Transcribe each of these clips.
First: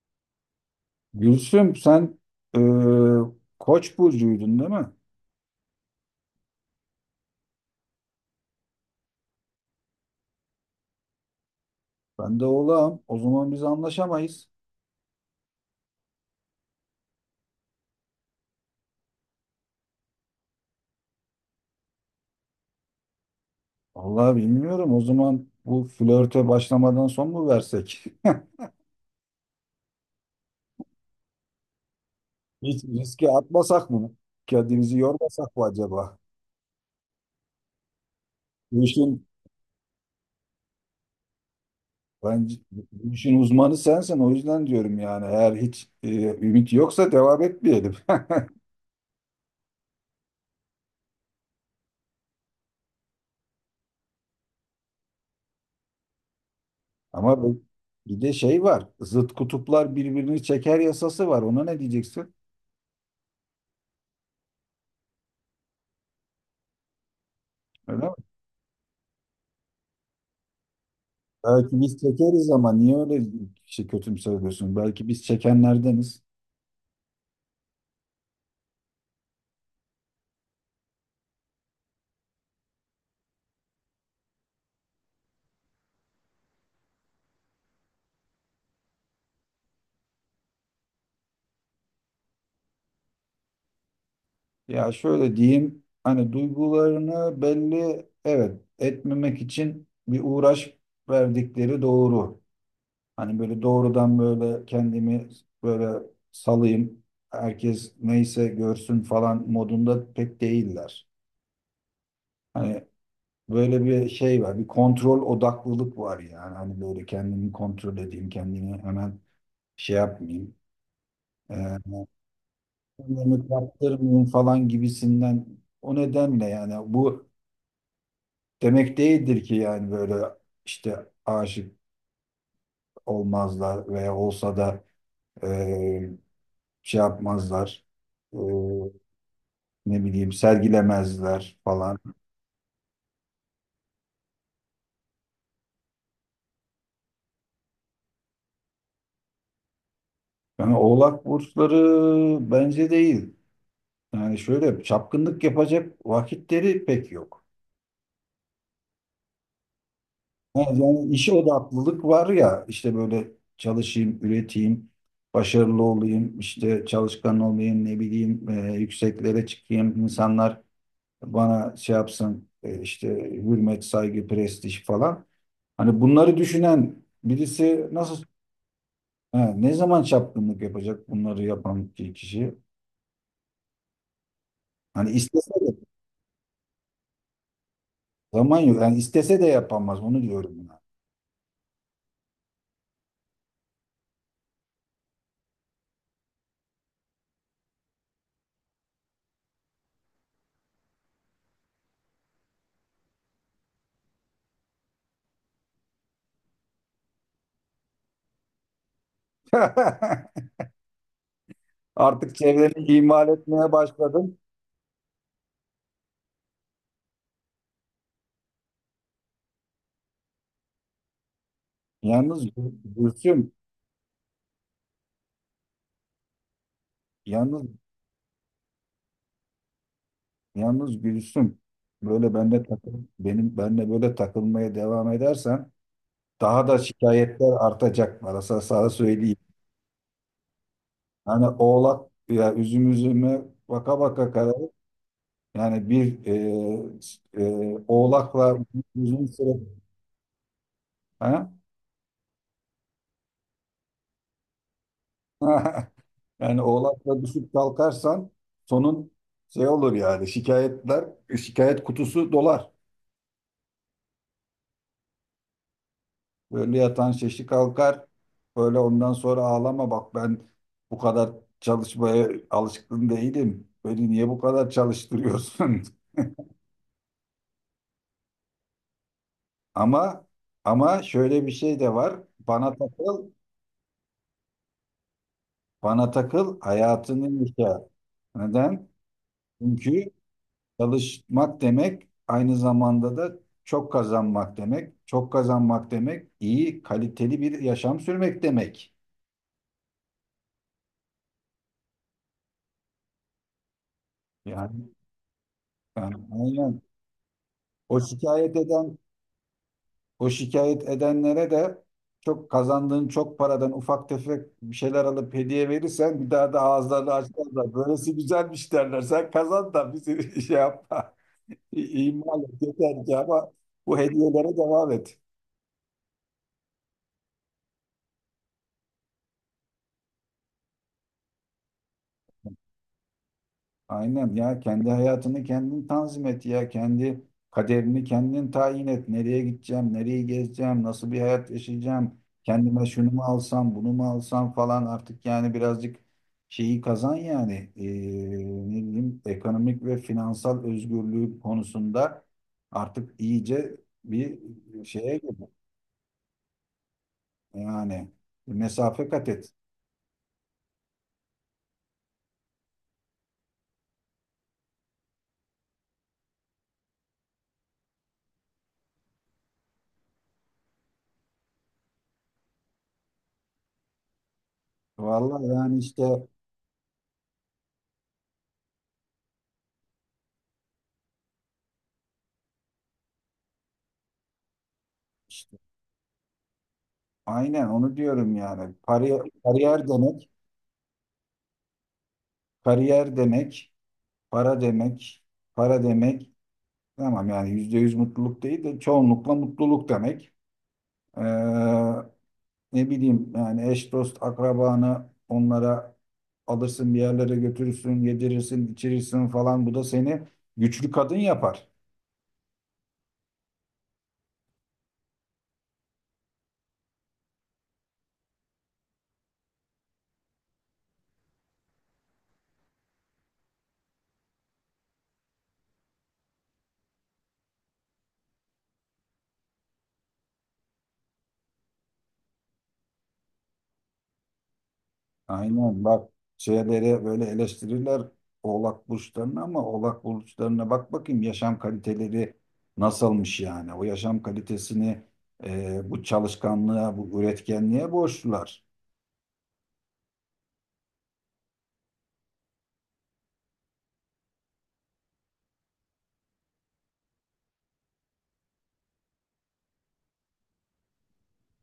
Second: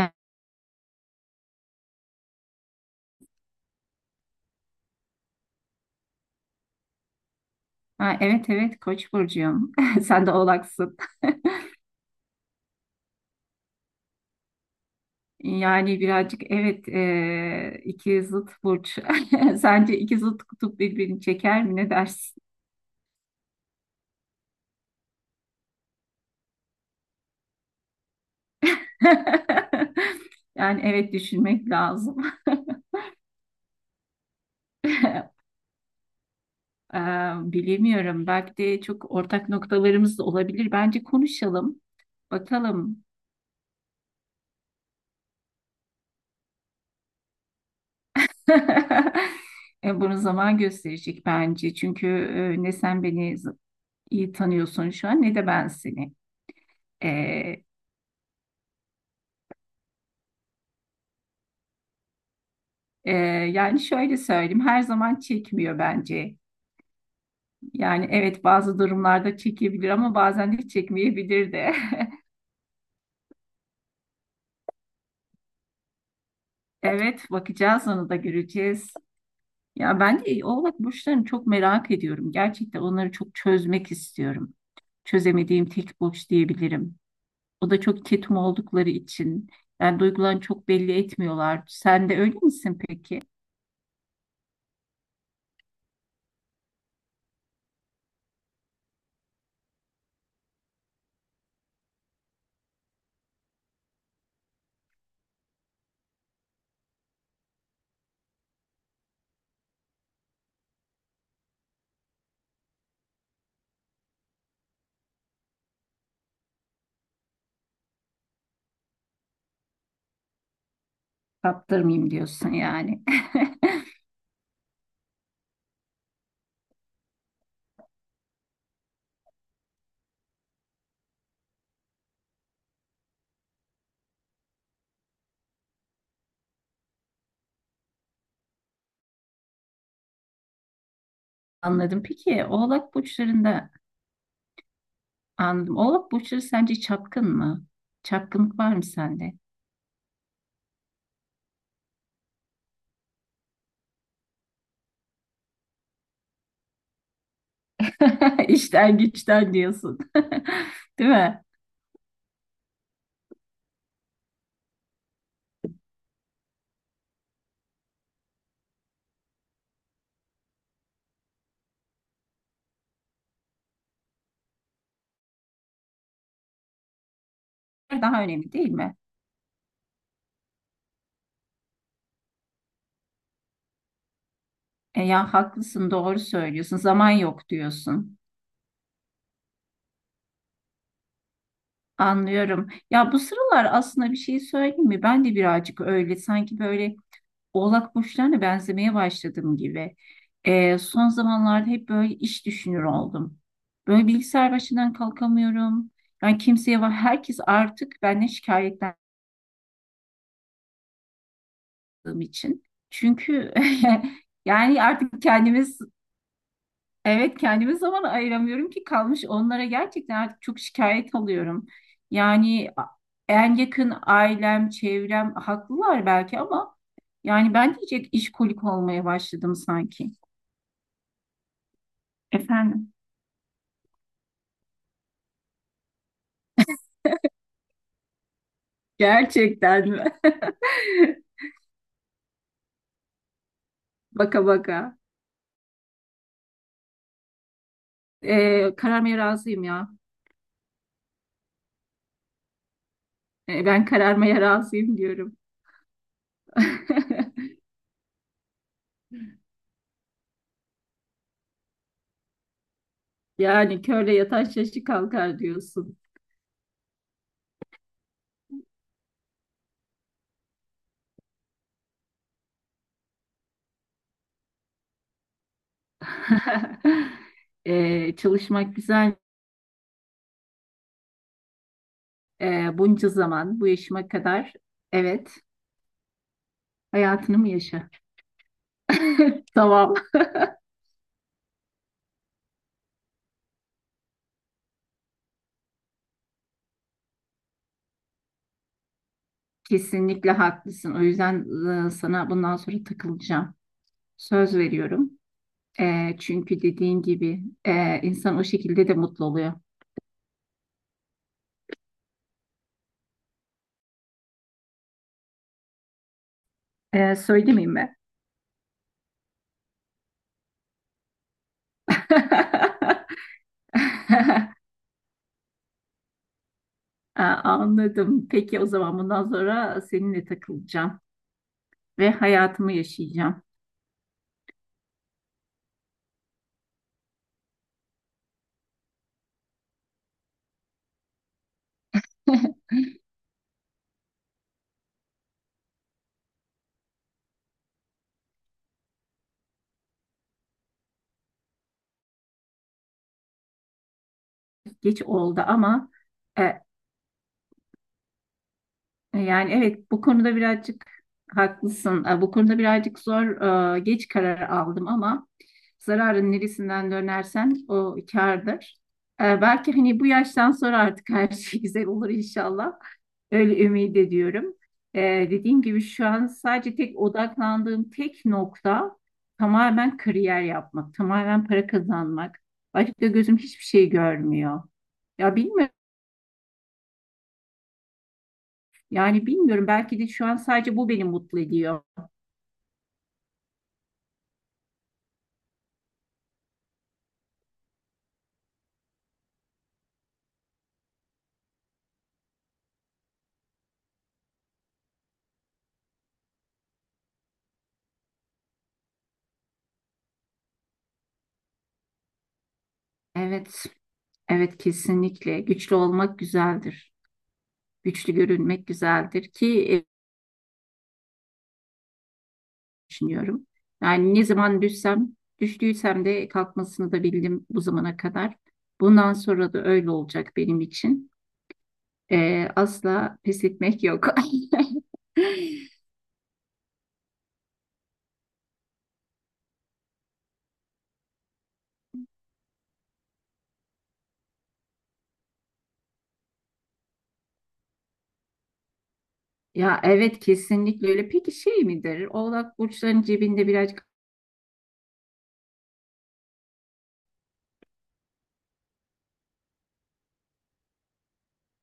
E- Gülsüm, sen e, Koç burcuydun değil mi? Ha, evet evet, Koç burcuyum. Sen de Oğlaksın. Ben de Oğlağım. O zaman biz anlaşamayız. Yani birazcık evet iki zıt burç. Sence iki zıt kutup birbirini çeker mi? Ne dersin? Vallahi bilmiyorum. O zaman bu flörte başlamadan son mu versek? Yani evet, düşünmek lazım. Hiç riske atmasak mı? Kendimizi yormasak mı acaba? Ee, bilemiyorum. Belki de Bu çok işin ortak noktalarımız da olabilir. Bence konuşalım. Bence Bakalım. bu işin uzmanı sensin. O yüzden diyorum yani eğer hiç ümit yoksa devam etmeyelim. Bunu zaman gösterecek bence. Çünkü ne sen beni iyi tanıyorsun şu an, ne de ben seni. Ama bu- Bir de şey var. Zıt kutuplar birbirini çeker yasası var. Ona ne diyeceksin? Ee, yani şöyle söyleyeyim, her zaman çekmiyor bence. Öyle Yani evet, bazı durumlarda çekebilir ama bazen de çekmeyebilir de. Belki biz çekeriz ama niye öyle şey kötümseriyorsun? Belki biz çekenlerdeniz. Evet, bakacağız, onu da göreceğiz. Ya ben de Oğlak burçlarını çok merak ediyorum. Gerçekten onları çok çözmek istiyorum. Çözemediğim tek burç diyebilirim. O da çok ketum oldukları için. Yani duygularını çok belli etmiyorlar. Sen de öyle misin peki? Ya şöyle diyeyim, hani duygularını belli, evet, etmemek için bir uğraş verdikleri doğru. Hani böyle doğrudan böyle kendimi böyle salayım, herkes neyse görsün falan modunda pek değiller. Hani böyle bir şey var, bir kontrol odaklılık var yani. Hani böyle kendimi kontrol edeyim, kendimi hemen şey yapmayayım. Ee, Kaptırmayayım diyorsun yani. Kendimi kaptırmayayım falan gibisinden o nedenle yani bu demek değildir ki yani böyle işte aşık olmazlar veya olsa da e, şey yapmazlar. E, Ne bileyim sergilemezler falan. Anladım. Peki Oğlak burçlarında anladım. Oğlak burçları sence çapkın mı? Çapkınlık var mı sende? Yani Oğlak burçları bence değil. Yani şöyle çapkınlık yapacak vakitleri pek yok. İşten güçten diyorsun. Ha, yani Değil işe mi? odaklılık var ya işte böyle çalışayım, üreteyim, başarılı olayım, işte çalışkan olayım, ne bileyim yükseklere çıkayım, insanlar bana şey yapsın, işte hürmet, saygı, prestij falan. Hani bunları düşünen birisi Daha nasıl, önemli değil mi? ha, ne zaman çapkınlık yapacak bunları yapan kişi? E, Hani ya istese de haklısın, doğru söylüyorsun. Zaman yok diyorsun. zaman yok. Yani istese de yapamaz onu diyorum buna. Anlıyorum. Ya bu sıralar aslında bir şey söyleyeyim mi? Ben de birazcık öyle sanki böyle Oğlak burçlarına benzemeye başladığım gibi son zamanlarda hep böyle iş düşünür oldum. Böyle bilgisayar başından kalkamıyorum. Yani kimseye var. Herkes artık benden şikayetlendiğim Artık için. çevreni ihmal Çünkü etmeye başladım. yani artık kendimiz, evet, kendime zaman ayıramıyorum, ki kalmış onlara, gerçekten artık çok şikayet alıyorum. Yalnız Yani Gülsüm, en yakın ailem, çevrem haklılar belki, ama yani yalnız ben diyecek işkolik olmaya başladım sanki. yalnız Gülsüm, böyle bende takıl, Efendim. benim benle böyle takılmaya devam edersen daha da şikayetler artacak bana, sana, sana söyleyeyim. Gerçekten mi? Yani oğlak ya, üzüm üzüme baka baka Baka kararır. baka. Yani bir oğlakla Kararmaya uzun süre, razıyım ya. ha? Ben kararmaya razıyım diyorum. Yani oğlakla düşüp kalkarsan sonun şey olur yani şikayetler, şikayet kutusu dolar. Yani körle yatan şaşı kalkar diyorsun. Böyle yatan şeşi kalkar. Böyle ondan sonra ağlama bak, ben bu kadar çalışmaya alışkın değilim. Beni niye bu kadar çalıştırıyorsun? Çalışmak güzel. Ama ama şöyle bir şey de var. Bana Bunca takıl, zaman, bu yaşıma kadar. Evet, bana takıl, hayatını hayatını mı yaşa. yaşa? Neden? Tamam. Çünkü çalışmak demek aynı zamanda da çok kazanmak demek. Çok kazanmak demek iyi, kaliteli bir yaşam sürmek demek. Kesinlikle haklısın. O yüzden sana bundan sonra takılacağım. Söz Yani, veriyorum. yani E, çünkü aynen. dediğin gibi O insan o şikayet şekilde de eden mutlu oluyor. O şikayet edenlere de çok kazandığın çok paradan ufak tefek bir şeyler alıp hediye verirsen bir daha da ağızlarını Söylemeyeyim açmazlar. mi? Böylesi güzelmiş derler. Sen kazan da bizi şey yapma. İhmal et yeter ki ama bu hediyelere devam et. Aa, anladım. Peki o zaman bundan sonra seninle takılacağım ve hayatımı yaşayacağım. Aynen, ya kendi hayatını kendin tanzim et, ya kendi kaderini kendin tayin et. Nereye gideceğim, nereyi gezeceğim, nasıl bir hayat yaşayacağım, kendime şunu mu alsam, bunu mu alsam falan, artık yani birazcık şeyi kazan yani ne bileyim, ekonomik ve finansal özgürlüğü konusunda artık iyice bir Geç şeye gir. oldu ama e, Yani mesafe kat et. yani evet, bu konuda birazcık haklısın. E, bu konuda birazcık zor, geç karar aldım ama zararın neresinden dönersen o kârdır. E, belki hani bu yaştan sonra artık her şey güzel olur inşallah. Öyle ümit ediyorum. E, Vallahi dediğim yani gibi şu işte, an sadece tek odaklandığım tek nokta tamamen kariyer yapmak, tamamen para kazanmak. Başka gözüm hiçbir şey görmüyor. Ya işte bilmiyorum. aynen onu diyorum yani. Yani bilmiyorum, belki de şu an sadece bu beni mutlu ediyor. Kariyer demek, para demek, para demek tamam yani yüzde yüz mutluluk değil de çoğunlukla mutluluk demek. Ee, Ne bileyim yani eş dost akrabanı onlara alırsın, bir yerlere götürürsün, yedirirsin, içirirsin falan, bu da seni güçlü kadın yapar. Evet, evet kesinlikle. Güçlü olmak güzeldir. Güçlü görünmek güzeldir ki, düşünüyorum. Yani ne zaman düştüysem de kalkmasını da bildim bu zamana kadar. Bundan sonra da öyle olacak benim için. Asla pes etmek yok. Aynen bak, şeyleri böyle eleştirirler oğlak burçlarını ama oğlak burçlarına bak bakayım yaşam kaliteleri nasılmış yani. O yaşam kalitesini bu çalışkanlığa, bu üretkenliğe borçlular. Ya evet kesinlikle öyle. Peki şey midir? Oğlak burçların cebinde birazcık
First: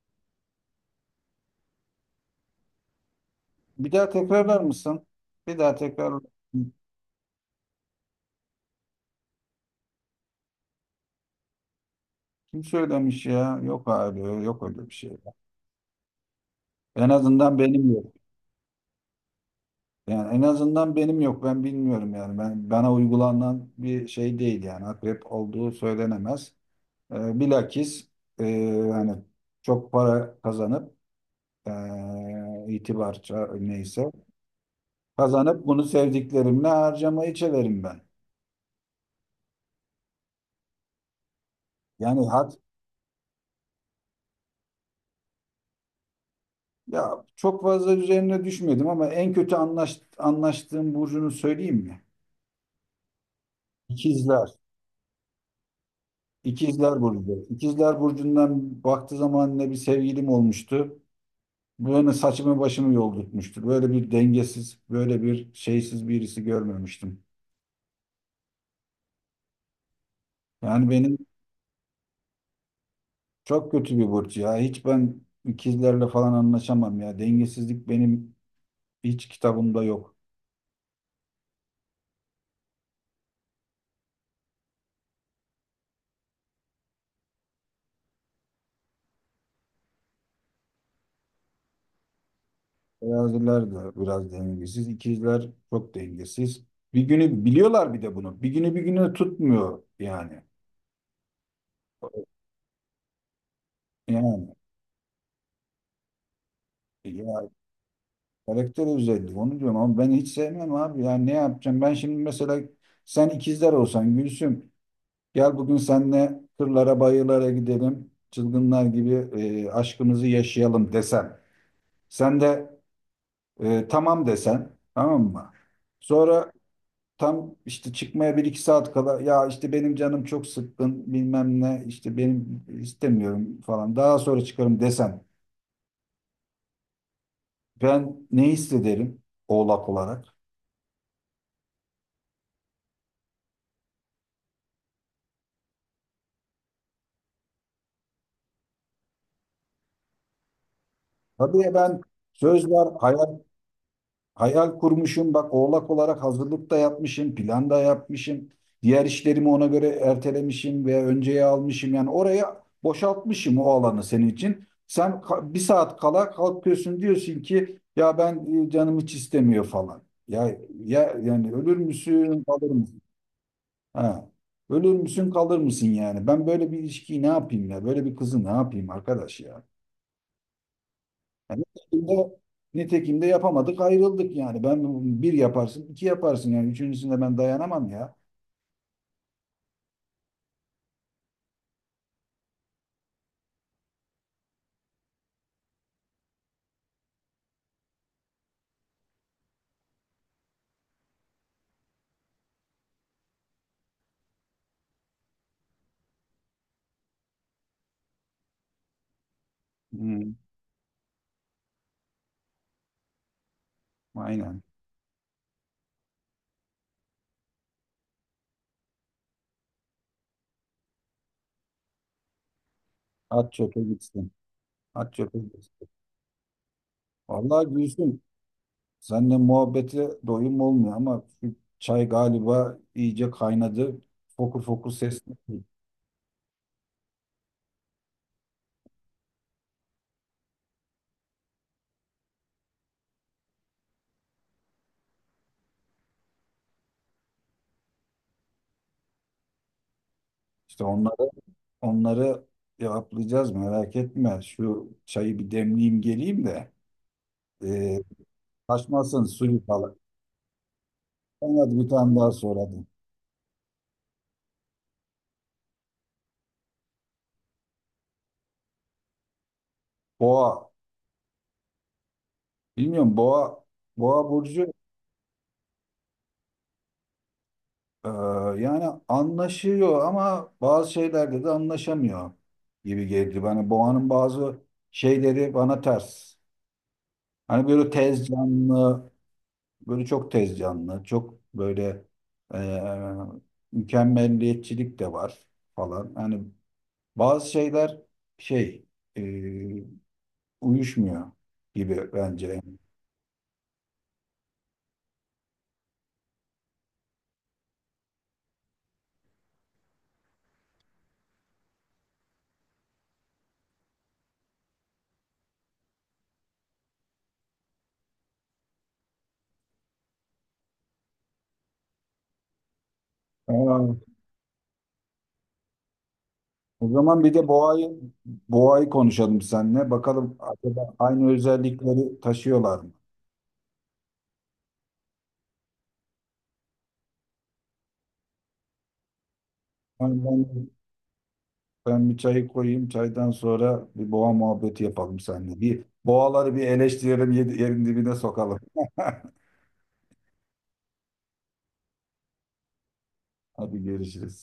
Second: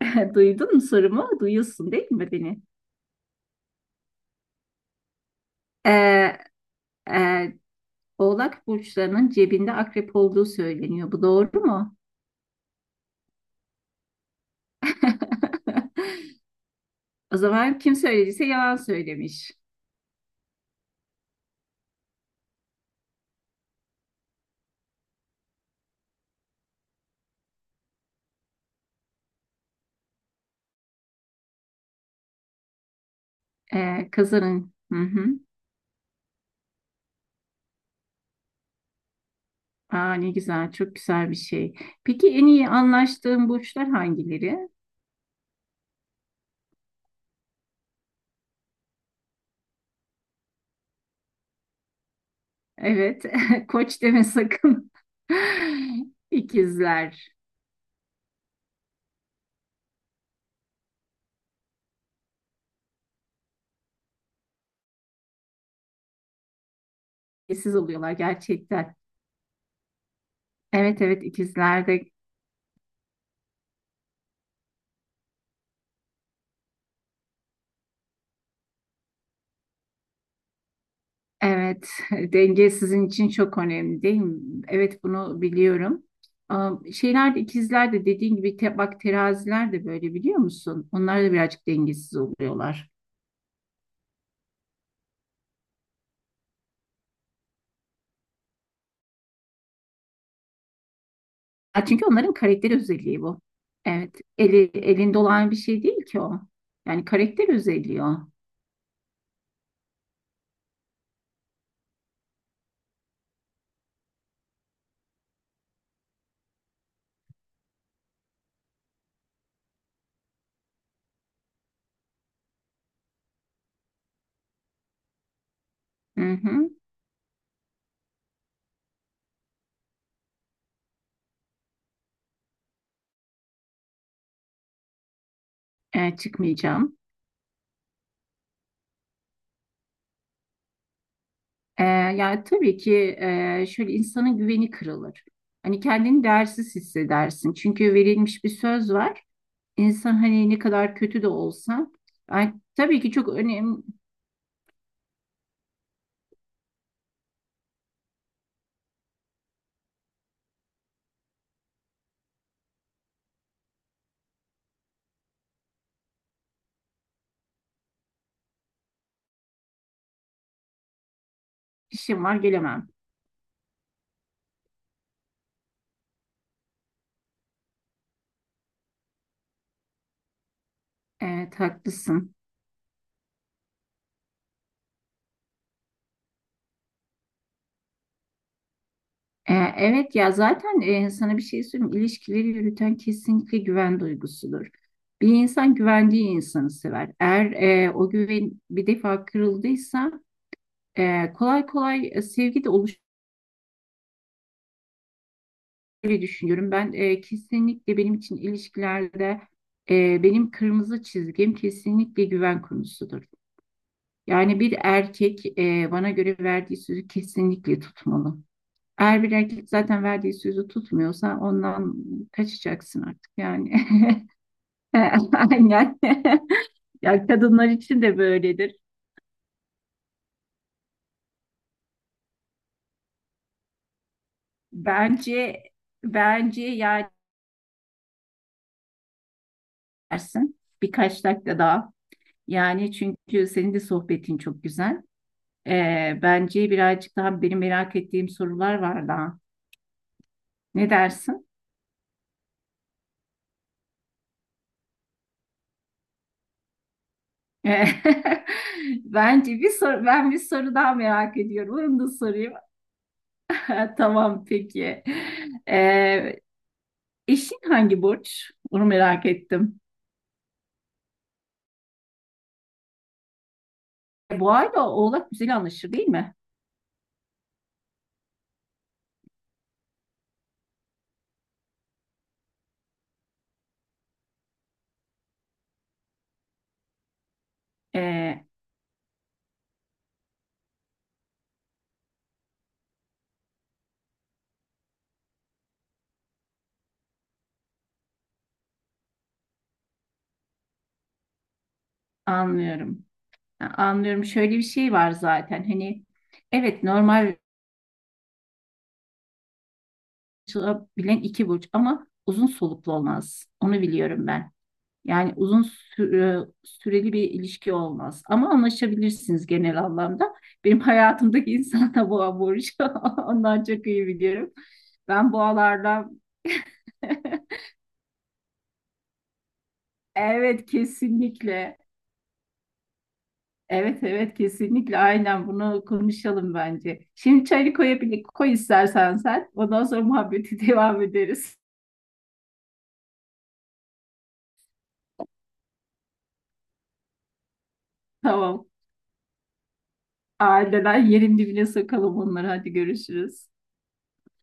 duydun mu sorumu? Duyuyorsun değil mi beni? Bir daha tekrarlar mısın? Bir daha tekrar. Ee, e, Oğlak burçlarının cebinde akrep olduğu söyleniyor. Bu doğru mu? Kim söylemiş ya? Yok abi, yok öyle bir şey. En O azından zaman benim kim yok. söylediyse yalan söylemiş. Yani en azından benim yok. Ben bilmiyorum yani. Ben, bana uygulanan bir şey değil yani. Akrep olduğu söylenemez. E, bilakis, e, hani çok para kazanıp, itibarça neyse Kazanın. Hı hı. kazanıp bunu sevdiklerimle harcamayı çeverim ben. Aa, ne güzel, çok güzel bir şey. Yani Peki en hat iyi anlaştığın burçlar hangileri? Ya çok fazla üzerine düşmedim ama en kötü anlaştığım burcunu söyleyeyim mi? Evet, koç deme İkizler. sakın. İkizler İkizler. burcu. İkizler burcundan baktığı zaman ne bir sevgilim olmuştu. Böyle saçımı başımı yoldurtmuştu. Böyle bir dengesiz, böyle bir şeysiz birisi görmemiştim. İkiz oluyorlar gerçekten. Yani Evet benim evet, ikizlerde. Çok kötü bir burç ya. Hiç ben ikizlerle falan anlaşamam ya. Dengesizlik benim hiç kitabımda yok. Evet, denge sizin için çok önemli değil mi? Evet, bunu biliyorum. Am, şeyler de ikizler de dediğin gibi bak teraziler de böyle, biliyor musun? Onlar da birazcık dengesiz oluyorlar. Teraziler de biraz dengesiz. İkizler çok dengesiz. Bir günü biliyorlar bir de bunu. Bir günü bir günü tutmuyor yani. Ha, çünkü onların karakter özelliği bu. Evet, Yani elinde olan bir şey değil ki o. Yani ya, karakter özelliği o. karakter özelliği onu diyorum ama ben hiç sevmem abi. Yani ne yapacağım? Ben şimdi mesela sen ikizler olsan Gülsüm, gel bugün seninle kırlara bayırlara gidelim. Çılgınlar gibi aşkımızı yaşayalım desem. Sen de E, tamam desen, tamam mı? Hı Sonra hı. tam işte çıkmaya bir iki saat kala ya işte benim canım çok sıkkın, bilmem ne, işte benim istemiyorum falan, daha sonra çıkarım desen E, çıkmayacağım. ben ne hissederim oğlak olarak? Yani tabii ki, şöyle insanın güveni kırılır. Hani kendini değersiz hissedersin. Çünkü verilmiş bir söz var. İnsan hani ne kadar kötü de Tabii ya olsa, ben ay, söz var tabii ki çok hayal önemli hayal kurmuşum bak, oğlak olarak hazırlık da yapmışım, plan da yapmışım. Diğer işlerimi ona göre ertelemişim veya önceye almışım. Yani oraya boşaltmışım o alanı senin için. Sen bir saat kala kalkıyorsun, diyorsun ki ya ben canım hiç istemiyor falan. Ya, ya yani ölür işim var, müsün, kalır gelemem. mısın? Ha. Ölür müsün, kalır mısın yani? Ben böyle bir ilişkiyi ne yapayım ya? Böyle bir kızı ne yapayım arkadaş ya? Evet Yani nitekim haklısın. de, nitekim de yapamadık, ayrıldık yani. Ben bir yaparsın, iki yaparsın yani. Üçüncüsünde ben dayanamam ya. Evet ya zaten, sana bir şey söyleyeyim. İlişkileri yürüten kesinlikle güven duygusudur. Bir insan güvendiği insanı sever. Eğer o güven bir defa kırıldıysa, kolay kolay sevgi de oluşur diye düşünüyorum. Ben, kesinlikle benim için ilişkilerde Hmm, benim kırmızı çizgim kesinlikle güven konusudur. Yani aynen. bir erkek, bana göre verdiği sözü kesinlikle tutmalı. Eğer bir erkek zaten verdiği sözü tutmuyorsa ondan kaçacaksın artık At, yani. çöpe gitsin. At, çöpe gitsin. Aynen. Ya kadınlar Vallahi için de Gülsüm, böyledir. seninle muhabbete doyum olmuyor ama şu çay galiba iyice kaynadı. Fokur fokur ses. Bence bence yani dersin birkaç dakika daha. Yani çünkü senin de sohbetin çok güzel. E, bence birazcık daha benim merak ettiğim sorular var daha. İşte Ne onları dersin? Onları cevaplayacağız, merak etme. Şu çayı bir demleyeyim geleyim de. E, E, kaçmasın Bence suyu bir falan. Ben bir soru daha merak Ben ediyorum. hadi, bir Onu da tane daha sorayım. soralım. Tamam peki. Ee, eşin hangi burç? Onu merak ettim. Boğa Bilmiyorum, boğa Boğa burcu, ile Oğlak güzel anlaşır değil mi? e, yani anlaşıyor ama bazı şeylerde de anlaşamıyor gibi geldi bana. Boğanın bazı şeyleri bana ters. Hani böyle tez Ee, canlı, böyle çok tez canlı, çok böyle, e, mükemmelliyetçilik de var falan. Hani bazı şeyler şey, e, uyuşmuyor gibi bence. anlıyorum. Anlıyorum. Şöyle bir şey var zaten. Hani evet, normal bilen iki burç ama uzun soluklu olmaz. Onu biliyorum ben. Yani uzun süreli bir ilişki olmaz. Ama anlaşabilirsiniz genel anlamda. Benim hayatımdaki insan da boğa burcu. Ondan çok Aa, iyi biliyorum. Ben boğalardan o zaman bir de boğayı konuşalım seninle. Bakalım evet acaba aynı kesinlikle. özellikleri taşıyorlar mı? Evet evet kesinlikle, aynen bunu konuşalım bence. Şimdi çayı koy istersen sen. Ondan sonra Yani muhabbeti ben, devam ederiz. Ben bir çayı koyayım. Çaydan sonra bir boğa muhabbeti yapalım seninle. Bir boğaları bir eleştirelim, yerin dibine sokalım. Tamam. Aileler yerin dibine sokalım onları. Hadi görüşürüz. Hadi görüşürüz.